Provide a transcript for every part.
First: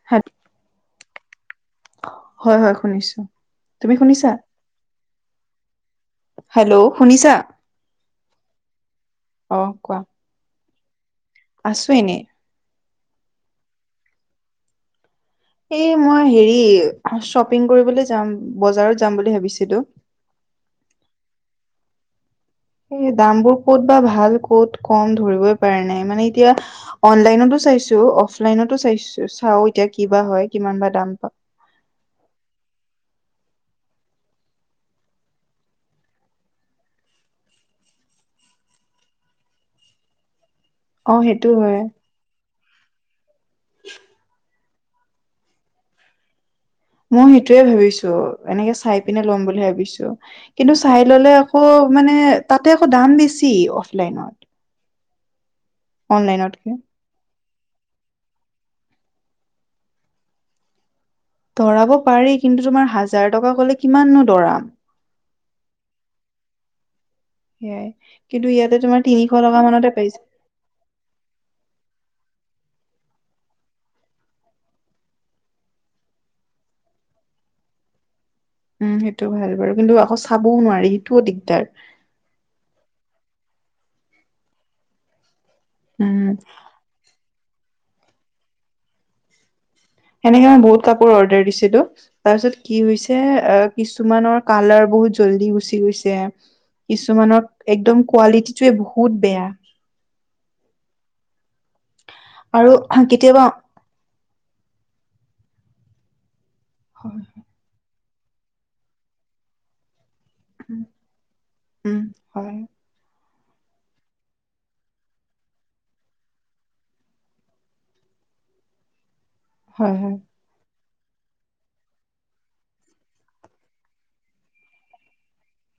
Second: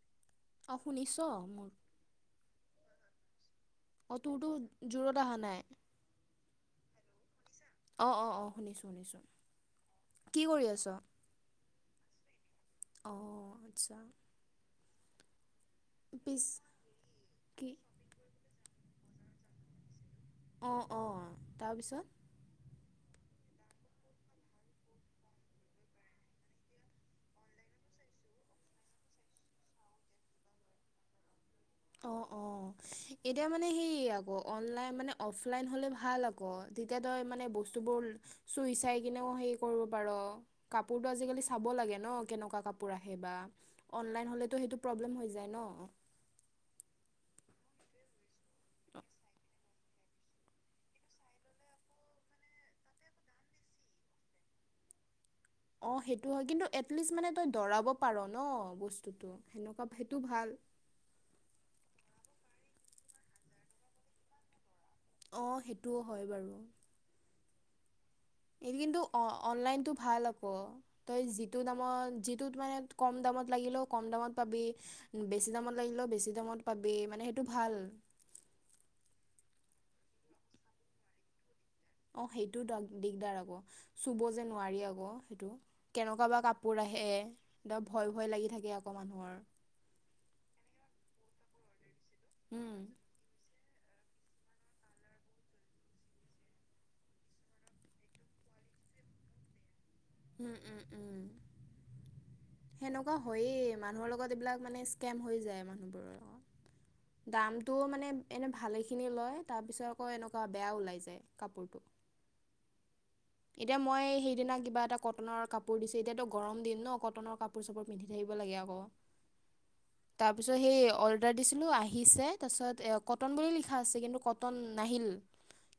[inaudible] অ শুনিছো মোৰ হয় হয় শুনিছো। তুমি অ শুনিছা তোৰটো জোৰত অহা নাই। হেল্ল শুনিছা? অ অ অ শুনিছো শুনিছো। অ কোৱা। কি কৰি আছো? আছো এনে। অ আচ্ছা। এই মই পিছ হেৰি শ্বপিং কি কৰিবলৈ যাম বজাৰত যাম বুলি ভাবিছিলো। অ অ তাৰপিছত এই দাম বোৰ ক'ত বা ভাল, ক'ত কম ধৰিবই পৰা নাই। মানে এতিয়া অনলাইনতো চাইছো, অফলাইনতো চাইছো চাও এতিয়া কিবা হয় কিমান বা দাম পা অ অ এতিয়া মানে হেৰি আকৌ অনলাইন মানে অফলাইন হ'লে ভাল আ তেতিয়া তই মানে বস্তু বোৰ চুই চাই কিনেও হেৰি কৰিব পাৰো। কাপোৰটো অ আজিকালি সেইটো চাব হয় লাগে ন কেনেকুৱা কাপোৰ আহে বা, অনলাইন হ'লেতো সেইটো প্ৰব্লেম হৈ যায় ন। মই সেইটোৱে ভাবিছো। এনেকে চাই পিনে লম বুলি ভাবিছো। কিন্তু চাই ললে আকৌ মানে তাতে আকৌ দাম বেছি অফলাইনত। অ সেইটো হয়, কিন্তু অনলাইনতকে এটলিষ্ট মানে তই দৰাব পাৰ ন বস্তুতটো সেনেকুৱা সেইটো ভাল। ধৰাব পাৰি, কিন্তু তোমাৰ হাজাৰ টকা কলে কিমাননো দৰাম। অ সেইটোও হয় বাৰু। সেইয়াই। কিন্তু এইটো ইয়াতে তোমাৰ তিনিশ টকা অনলাইনটো মানতে পাই ভাল যায়। আকৌ অ তই যিটো দামত যিটোত মানে কম দামত লাগিলেও কম দামত পাবি বেছি দামত লাগিলেও বেছি দামত পাবি, মানে সেইটো ভাল। উম সেইটো ভাল বাৰু, কিন্তু আকৌ চাবও নোৱাৰি সেইটোও দিগদাৰ। অ সেইটো দিগদাৰ আকৌ চুব যে নোৱাৰি আকৌ সেইটো। কেনেকুৱা উম বা কাপোৰ আহে, ভয় ভয় লাগি থাকে আকৌ মানুহৰ। সেনেকে মই বহুত কাপোৰ অৰ্ডাৰ দিছিলো। তাৰপিছত উম কি হৈছে যে অ কিছুমানৰ কালাৰ বহুত জল্দি গুচি গৈছে, কিছুমানৰ একদম কোৱালিটিটোৱে বহুত বেয়া। উম উম উম আৰু সেনেকুৱা কেতিয়াবা হয়য়ে মানুহৰ লগত এইবিলাক মানে স্কেম হৈ যায় মানুহ বোৰৰ। দামটো মানে এনে ভালেখিনি লয়, তাৰপিছত আকৌ এনেকুৱা বেয়া ওলাই যায় কাপোৰটো। উম হয়। এতিয়া মই সেইদিনা কিবা এটা কটনৰ কাপোৰ দিছে, এতিয়াতো গৰম দিন ন কটনৰ কাপোৰ কাপোৰ-চাপোৰ পিন্ধি থাকিব লাগে আকৌ। হয় হয়। তাৰপিছত সেই অৰ্ডাৰ দিছিলোঁ আহিছে, তাৰপিছত কটন বুলি লিখা আছে কিন্তু কটন নাহিল।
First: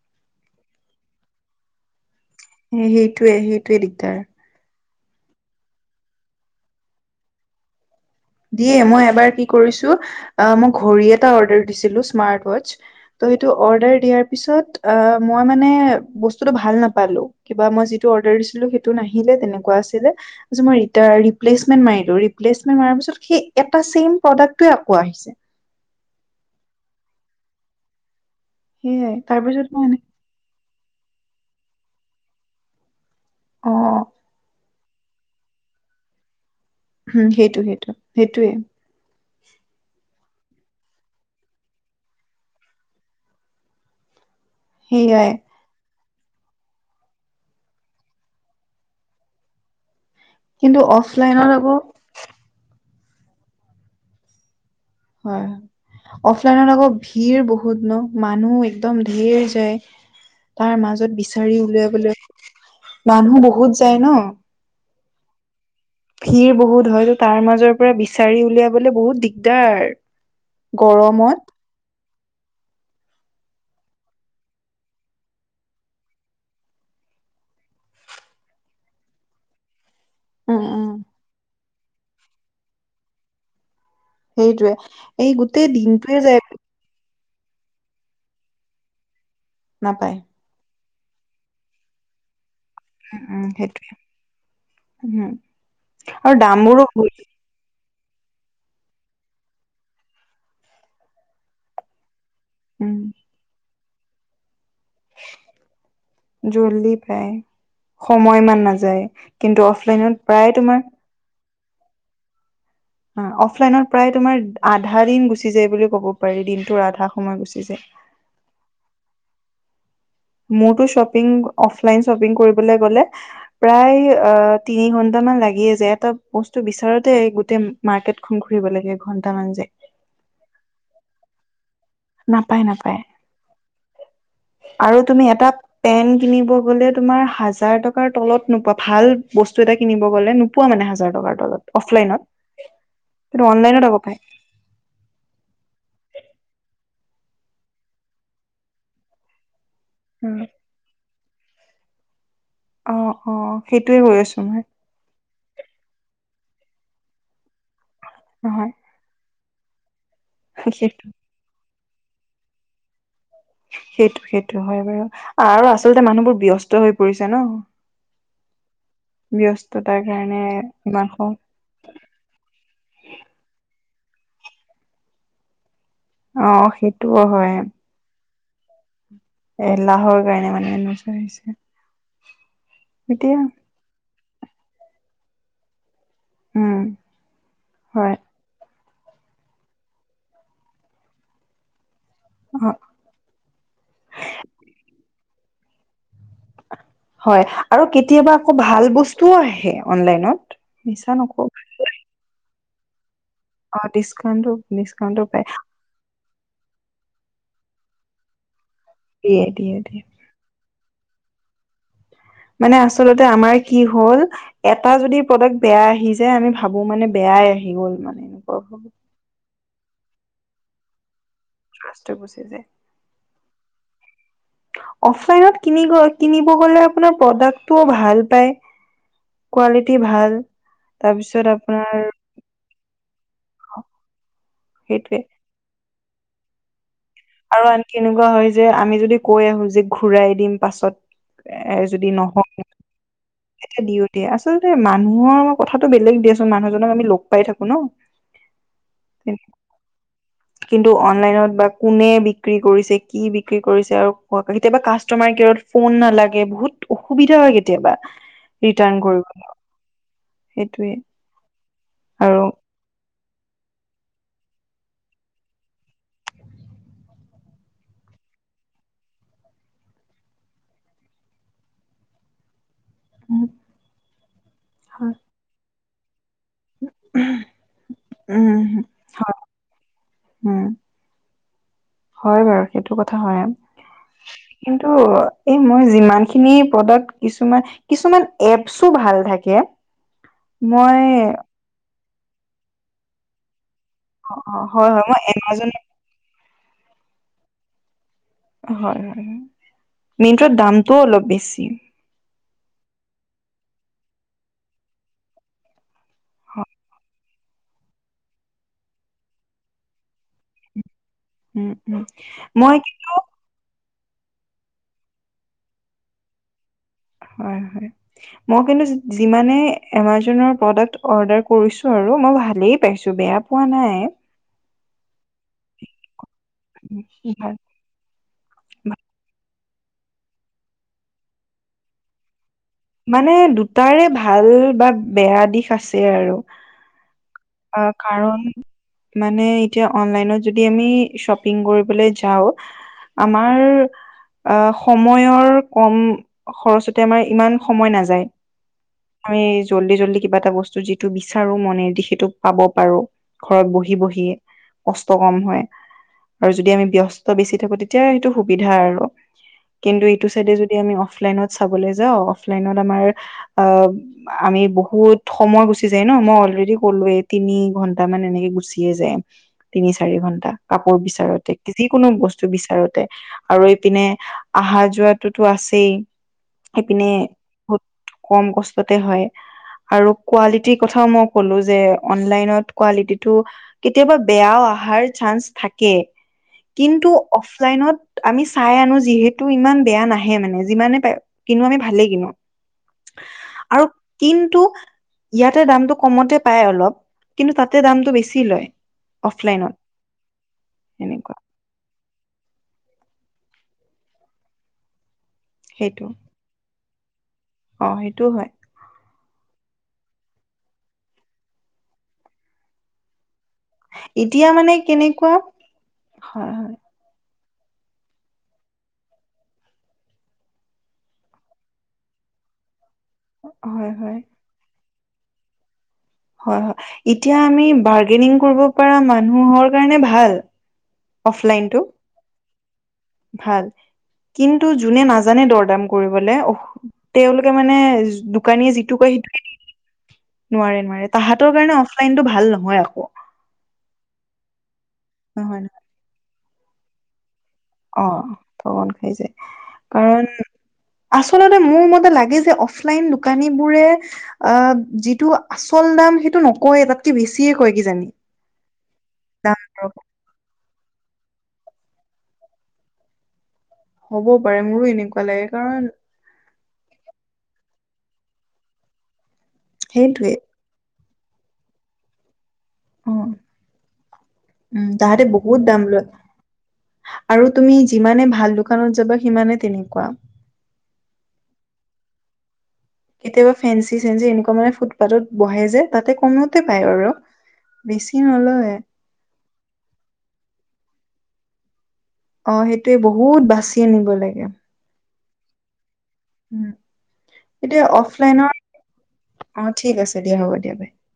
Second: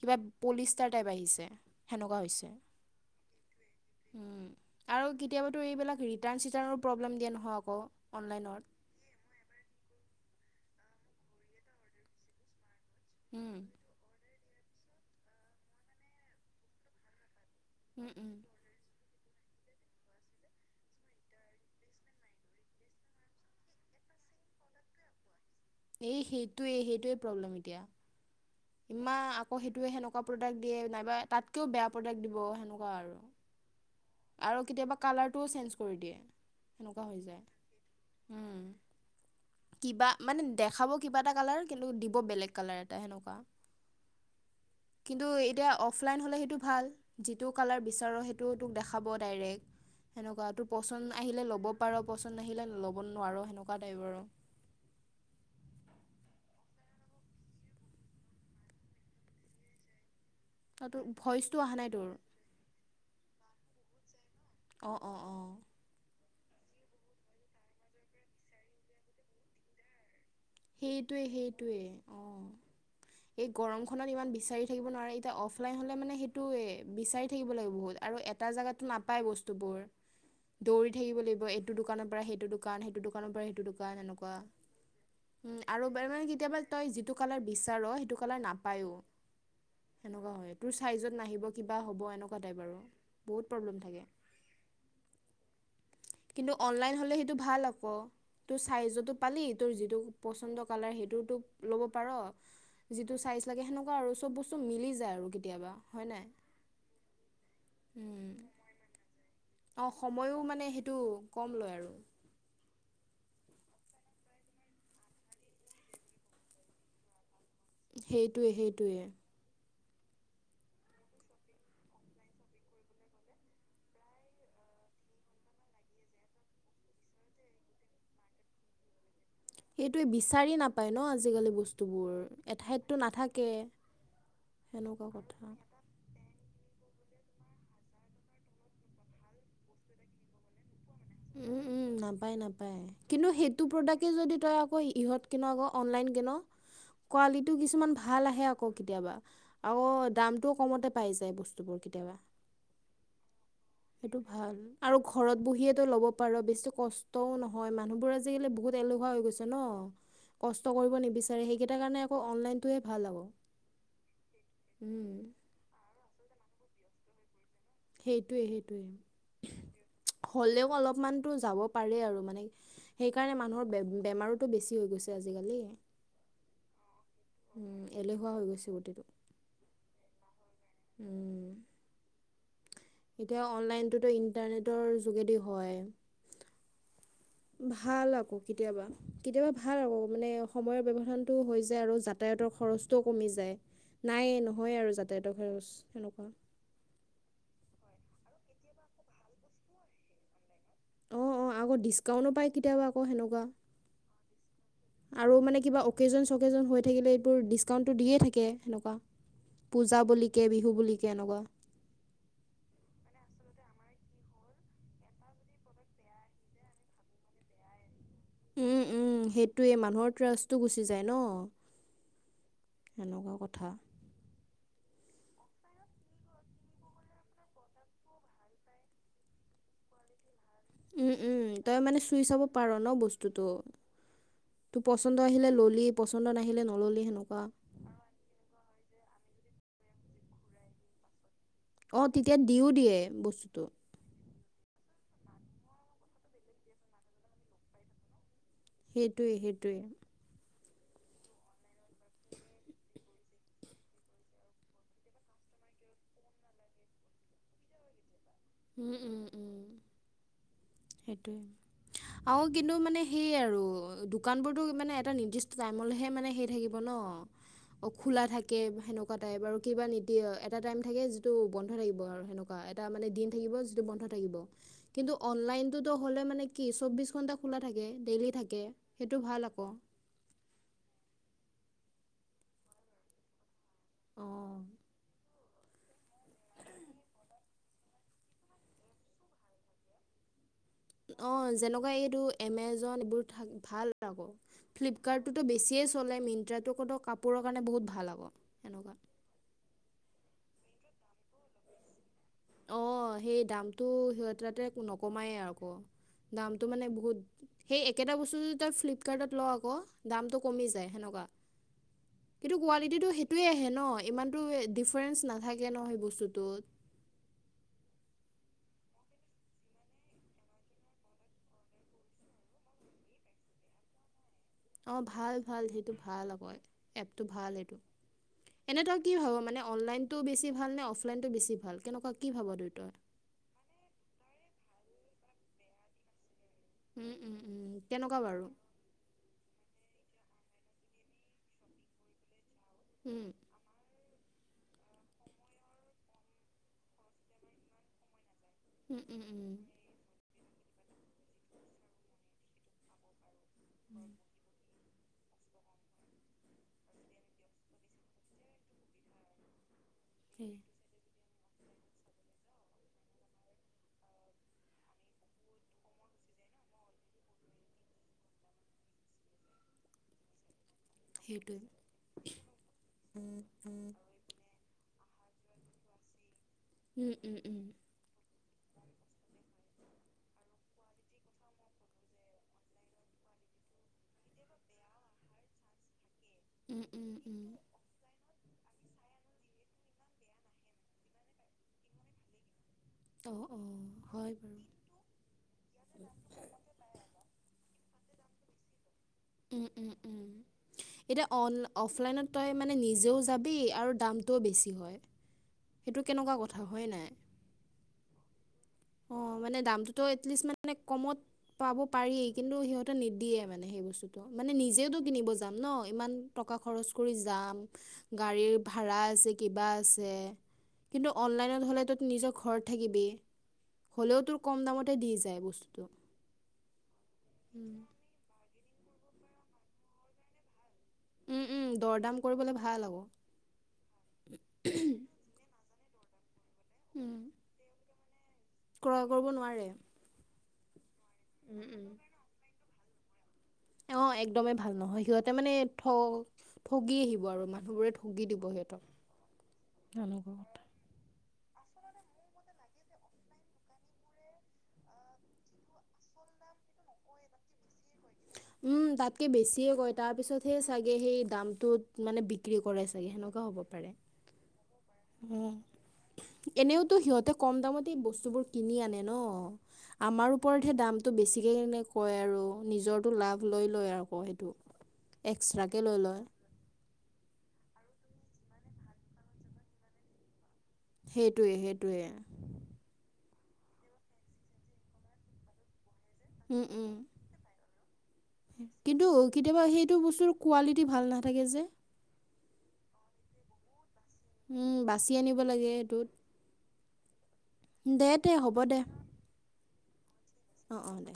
কিবা পলিষ্টাৰ টাইপ আহিছে। কৱা হৈছে। সেইটোৱে সেইটোৱে দিগদাৰ উম। আৰু কেতিয়াবাতো এইবিলাক ৰিটাৰ্ণ চিটাৰ্ণৰ প্ৰব্লেম দিয়ে নহয় আকৌ অনলাইনত দিয়ে মই এবাৰ কি কৰিছো মোৰ ঘড়ী এটা অৰ্ডাৰ দিছিলো স্মাৰ্ট ৱাছ ত' সেইটো উম, অৰ্ডাৰ দিয়াৰ পিছত মই মানে বস্তুটো ভাল নাপালো কিবা মই উম, যিটো উম। অৰ্ডাৰ দিছিলো সেইটো টো নাহিলে যেনেকুৱা আছিলে পিছত মই ৰীতা ৰিপ্লেছমেন্ট মাৰিলো ৰিপ্লেছমেন্ট মাৰা পিছত সেই এটা ছেম প্ৰডাক্টটোৱে আকৌ আহিছে এই সেইটোৱেই সেইটোৱে প্ৰব্লেম এতিয়া সেয়াই এমান আকৌ তাৰপিছত মই সেইটোৱে এনে সেনেকুৱা প্ৰডাক্ট দিয়ে নাইবা তাতকেও বেয়া প্ৰডাক্ট দিব সেনেকুৱা আৰু অ আৰু কেতিয়াবা কালাৰটোও চেঞ্জ কৰি দিয়ে সেনেকুৱা হৈ উম যায় সেইটো সেইটো সেইটোৱে উম কিবা মানে দেখাব কিবা এটা কালাৰ কিন্তু দিব বেলেগ কালাৰ এটা সেনেকুৱা কিন্তু সেইয়াই এতিয়া অফলাইন হ'লে সেইটো ভাল যিটো কালাৰ বিচাৰ সেইটো তোক দেখাব ডাইৰেক্ট সেনেকুৱা তোৰ কিন্তু পচন আহিলে অফলাইনত ল'ব আকৌ পাৰ পচন নাহিলে ল'ব নোৱাৰো সেনেকুৱা টাইপ আৰু হয় অফলাইনত আকৌ ভিৰ বহুত ন মানুহ একদম ঢেৰ যায় তাৰ আৰু তোৰ মাজত ভইচটো বিচাৰি অহা নাই তোৰ উলিয়াবলৈ মানুহ বহুত যায় ন অ অ অ ভিৰ বহুত হয়ত তাৰ মাজৰ পৰা বিচাৰি উলিয়াবলে বহুত দিগদাৰ সেইটোৱে গৰমত সেইটোৱে অ এই গৰমখনত ইমান বিচাৰি থাকিব নোৱাৰে এতিয়া অফলাইন হলে মানে সেইটো বিচাৰি থাকিব লাগে বহুত আৰু এটা জেগাতো নাপায় বস্তুবোৰ উম উম দৌৰি থাকিব লাগিব এইটো দোকানৰ পৰা সেইটো দোকান সেইটো দোকানৰ পৰা সেইটো দোকান এনেকুৱা সেইটোয়ে এই উম, গোটেই আৰু দিনটোয়ে মানে যায় কেতিয়াবা তই যিটো কালাৰ বিচাৰ সেইটো কালাৰ নাপায়ও নাপায় সেনেকুৱা হয় তোৰ চাইজত নাহিব কিবা হ'ব এনেকুৱা টাইপ আৰু উম উম বহুত প্ৰব্লেম সেইটোৱে থাকে উম আৰু কিন্তু দামবোৰো অনলাইন হলে বহুত সেইটো ভাল আকৌ তোৰ চাইজতো পালি তোৰ যিটো পচন্দ কালাৰ সেইটোও তোক ল'ব পাৰ উম যিটো চাইজ লাগে সেনেকুৱা আৰু চব বস্তু মিলি যায় কেতিয়াবা আৰু হয় নে নাই জল্দি পায় সময় ইমান নাযায় কিন্তু উম অ অফলাইনত সময়ো প্ৰায় মানে তোমাৰ সেইটো কম লয় আৰু অ অফলাইনত প্ৰায় তোমাৰ আধা দিন গুচি যায় বুলি ক'ব পাৰি দিনটোৰ আধা সময় গুচি যায় সেইটোৱে সেইটোৱে মোৰতো শ্বপিং অফলাইন শ্বপিং কৰিবলৈ গ'লে প্ৰায় অ তিনি ঘন্ট মান লাগিয়ে যে এটা বস্তু বিচাৰোতে গোটেই মাৰ্কেট খন ঘুৰিব লাগে এঘণ্টা মান যায় এইটোৱে বিচাৰি নাপায় ন আজিকালি বস্তু বোৰ নাপায় এঠাইততো নাপায় নাথাকে আৰু সেনেকুৱা তুমি এটা কথা পেন কিনিব গলে তুমাৰ হাজাৰ টকাৰ তলত নোপোৱা ভাল বস্তু এটা কিনিব গলে পোৱা মানে হাজাৰ টকাত উম উম নাপায় নাপায় কিন্তু সেইটো অনলাইনত আকৌ প্ৰডাক্টে পায় যদি তই অই ইহত কিনো আকৌ অনলাইন কিন কোৱালিটিও কিছুমান ভাল আহে আকৌ কেতিয়াবা আৰু দামটোও কমতে পাই যায় বস্তুবোৰ কেতিয়াবা অ অ সেইটোয়ে কৈ সেইটো আছো ভাল মই আৰু ঘৰত বহিয়েতো ল'ব পাৰ বেছি কষ্টও নহয় মানুহবোৰ আজিকালি নহয় বহুত এলেহু ৱা হৈ গৈছে ন কষ্ট কৰিব সেইটো নিবিচাৰে সেইকেইটাৰ কাৰনে আকৌ অনলাইনটো এ ভাল আকৌ সেইটো সেইটো হয় বাৰু উম আৰু আচলতে মানুহবোৰ ব্যস্ত হৈ পৰিছে ন সেইটোয়ে সেইটোয়ে ব্যস্ততাৰ কাৰণে হ'লেও ইমান অলপমানতো সম যাব পাৰে আৰু মানে, সেইকাৰণে মানুহৰ বে-বেমাৰোতো বেছি হৈ গৈছে আজিকালি। অ সেইটোও হয়। উম, এলেহুৱা হৈ গৈছে গোটেইটো। এলাহোৰ কাৰণে মানে এনেকুৱা হৈছে উম এতিয়া অনলাইনতো ইণ্টাৰনেটৰ যোগেদি হয় উম। ভাল হয় আকৌ কেতিয়াবা, কেতিয়াবা ভাল আকৌ, মানে সময়ৰ ব্যবধানতটো হৈ যায় আৰু যাত যাতায়তৰ অ খৰচটো কমি যায়, নাই নহয় আৰু যাতায়তৰ খৰচ সেনেকুৱা। হয় আৰু কেতিয়াবা আকৌ ভাল বস্তুও আহে অনলাইনত মিছা নক ডিচকাউণ্টো পায় কেতিয়াবা আকৌ সেনেকুৱা। অ ডিছকাউণ্ট ডিছকাউণ্ট পায়। অকেজন-ছকেজন হৈ থাকিলে এইবোৰ ডিছকাউণ্টটো দিয়েই থাকে সেনেকুৱা, দিয়ে দিয়ে পূজা দিয়ে বুলি কে বিহু বুলি কে এনেকুৱা। মানে আচলতে আমাৰ কি হ'ল এটা যদি প্ৰডাক্ট বেয়া আহি যায় আমি ভাবো মানে বেয়াই আহি গ'ল মানে। উম, ভাবো, উম সেইটোৱে মানুহৰ ট্ৰাছটো গুচি যায় ন। ট্ৰাছটো গুচি যায়। এনেকুৱা কথা। অফলাইনত কিনি কিনিব গ'লে আপোনাৰ প্ৰডাক্টটোও ভাল পায়। কোৱালিটি ভাল। উম উম তাৰপিছত তই আপোনাৰ মানে চুই চাব পাৰো ন বস্তুটো, তোৰ সেইটোৱে পচন্দ আহিলে ললি পচন্দ নাহিলে নল'লে সেনেকুৱা। আৰু আনকি এনেকুৱা হয় যে আমি যদি কৈ আহো যে ঘূৰাই দিম পাছত এ অ তেতিয়া দিও দিয়ে বস্তু দিওঁ দিয়ে। আচলতে মানুহৰ আমাৰ কথাটো বেলেগ দিয়াচোন মানুহজনক আমি লগ পাই থাকো ন। সেইটোৱে সেইটোৱে। কিন্তু অনলাইনত বা কোনে বিক্ৰী কৰিছে, কি বিক্ৰী কৰিছে, আৰু কেতিয়াবা কাষ্টমাৰ কেয়াৰত ফোন নালাগে, বহুত অসুবিধা হয় কেতিয়াবা। উম, ৰিটাৰণ উম, কৰিবলে উম। সেইটোৱে। সেইটোৱে আৰু কি কিন্তু মানে সেইয়ে আৰু দোকানবোৰতটো মানে এটা নিৰ্দিষ্ট টাইমলৈহে মানে সেই থাকিব ন। অ খোলা থাকে, সেনেকুৱা টাইপ আৰু কিবা নিতি এটা টাইম থাকে যিটো বন্ধ থাকিব আৰু সেনেকুৱা এটা মনে দিন উম থাকিব যিটো বন্ধ থাকিব। হয় কিন্তু অনলাইনটো হ'লে মানে কি চৌব্বিছ ঘণ্টা খোলা থাকে, ডেইলি থাকে, উম সেইটো হয় ভাল আকৌ। উম। হয় বাৰু সেইটো কথা হয়। কিন্তু এই মই যিমান খিনি প্ৰডাক কিছুমান, কিছুমান এপচু ভাল থাকে। মই অ যেনেকুৱা এইটো এমেজন এইবোৰ থ ভাল আকৌ, অ হয় হয় মই ফ্লিপকাৰ্টতটোতো এমাজন বেছিয়ে চলে মিট্ৰাটো কোত কাপোৰৰ কাৰণে বহুত ভাল আকৌ। এনেকুৱা হয় হয় মিনট্ৰাত দামটোও অলপ বেছি। অ সেই দামটো সিহঁততে নকমায়েই আকৌ। দামটো মানে বহুত সেই একেটা বস্তু যদি তই ফ্লিপকাৰ্টত ল আকৌ দামটো কমি যায় সেনেকুৱা। উম উম মই কিন্তু সেইটোৱে আহে ন ইমানতটো ডিফাৰেঞ্চ নাথাকে ন সেই বস্তুটোত। হয় হয়। মই কিন্তু যিমানে এমাজনৰ প্ৰডাক্ট অৰ্ডাৰ কৰিছো আৰু মই ভালেই পাইছোঁ বেয়া পোৱা নাই। অ', ভাল, ভাল। সেইটো ভাল আকৌ, এপটো ভাল এইটো। এনে তই ভাল। কি ভাব মানে, অনলাইনটো বেছি ভাল নে অফলাইনটো বেছি ভাল, কেনেকুৱা কি ভাব দুয়োটাৰ? মানে দুটাৰে ভাল বা বেয়া দিশ আছে আৰু। উম, উম, উম। অ', কেনেকুৱা কাৰণ বাৰু মানে এতিয়া অনলাইনত যদি আমি শ্বপিং কৰিবলৈ যাওঁ উম আমাৰ আহ সময়ৰ কম খৰচতে, আমাৰ ইমান সময় নাযায়। উম উম আমি উম জল্দি জল্দি কিবা এটা বস্তু যিটো বিচাৰো মনে দি, সেইটো পাব পাৰো। ঘৰত বহি বহিয়ে, কষ্ট কম হয়। আৰু যদি আমি ব্যস্ত বেছি থাকো, তেতিয়া সেইটো সুবিধা আৰু কিন্তু ইতো সেই চাইডে যদি আমি অফলাইনত চাবলৈ যাওঁ, অফলাইনত আমাৰ অ', আমি বহুত সময় গুচি যায় নহ, মই অলৰেডি কলোয়ে। তিনি ঘন্টা মান এনেকে গুচিয়ে যায়, তিনি চাৰি ঘন্টা। কাপোৰ বিচাৰোতে, সেইটোৱে যিকোনো বস্তু বিচাৰোতে উম আৰু উম এইপিনে আহা যোৱাটোতো আছেই, সেইপিনে উম উম কম কষ্টতে হয়, আৰু কোৱালিটিৰ কথাও মই ক'লো যে অনলাইনত কোৱালিটিটো, কেতিয়াবা বেয়াও আহাৰ চান্স থাকে। উম কিন্তু উম উম অফলাইনত আমি চাই আনো যিহেতু ইমান বেয়া নাহে মানে, যিমানে পা কিনো আমি ভালেই কিনো। অ', অ', আৰু হয় বাৰু। কিন্তু, ইয়াতে দামটো কমতে পাই অলপ। কিন্তু তাতে দামটো বেছি লয়। উম, অফলাইনত উম, উম, এতিয়া এনেকুৱা অল অফলাইনত তই মানে নিজেও যাবি, আৰু দামটোও বেছি হয়। সেইটো কেনেকুৱা কথা হয় নাই? অ', সেইটোও হয়। অ', মানে দামটোতো এটলিষ্ট মানে কমত পাব পাৰি, কিন্তু সিহঁতে নিদিয়ে মানে সেই বস্তুতটো। এতিয়া মানে, নিজেওতো কিনিব কেনেকুৱা যাম নহ, ইমান হয় টকা হয় খৰচ কৰি যাম, গাড়ীৰ ভাড়া আছে, কিবা আছে। কিন্তু অনলাইনত হ'লে তই তো নিজৰ ঘৰত থাকিবি, হয় হ'লেও তোৰ কম দামতে দি যায় বস্তুটো। হয়, হয়, এতিয়া আমি উম, বাৰ্গেনিং কৰিব পাৰা মানুহৰ কাৰণে ভাল। উম, উম, অফলাইনটো দৰ দাম কৰিবলে ভাল হব। ভাল, কিন্তু যোনে নাজানে দৰদাম কৰিবলে উম, তেওঁলোকে মানে, দোকানীয়ে ক্ৰয় যিটো কয় কৰিব সেইটোকে দি নোৱাৰে। দিয়ে। নোৱাৰে, নোৱাৰে, তাহাঁতৰ উম কাৰণে উম অফলাইনটো ভাল নহয় আকৌ। অ', একদমেই ভাল নহয়, সিহঁতে মানে নহয় ঠ ঠগি আহিব আৰু [unintelligible] নহয় অ ঠগি দিব সিহঁতক। ঠগন খাই যায় কাৰণ [unintelligible] আচলতে মোৰ মতে লাগে যে, অফলাইন দোকানীবোৰে অ', যিটো আচল দাম সেইটো নকয় তাতকে বেছিয়ে কয় কিজানি। উম, তাতকে দাম বেছিয়ে দৰ কয়, তাৰ পিছতহে চাগে সেই দামটোত মানে বি বিক্ৰী কৰে চাগে, সেনেকুৱা হ'ব পাৰে। হ'ব পাৰে, মোৰো এনেকুৱা লাগে উম। কাৰণ এনেওতো সিহঁতে কম দামতে বস্তুবোৰ কিনি আনে নহ, সেইটোৱে আমাৰ ওপৰত দামটো বেছিকে কেনে কয় আৰু। অ নিজৰটো লাভ লৈ লয় আকৌ সেইটো, উম তাহাঁতে বহুত দাম এক্সট্ৰাকে লৈ লয়। আৰু তুমি যিমানে ভাল দোকানত যাবা সিমানে তেনেকুৱা। সেইটোৱে, সেইটোৱে। কেতিয়াবা ফেঞ্চি-চেঞ্চি এনেকুৱা মানে ফুটপাতত বহে যে তাতে কমোতে উম পায় উম আৰু, বেছি নলয়। কিন্তু কেতিয়াবা সেইটো বস্তুৰ কোৱালিটি ভাল নাথাকে যে। অ' সেইটোৱে বহুত বাচি আনিব লাগে। উম, বাচি আনিব লাগে সেইটোত, উম এতিয়া দে দে অফলাইনৰ হ'ব দে। অ' ঠিক আছে দিয়া, হ'ব দিয়া অঁ বাই। অঁ দে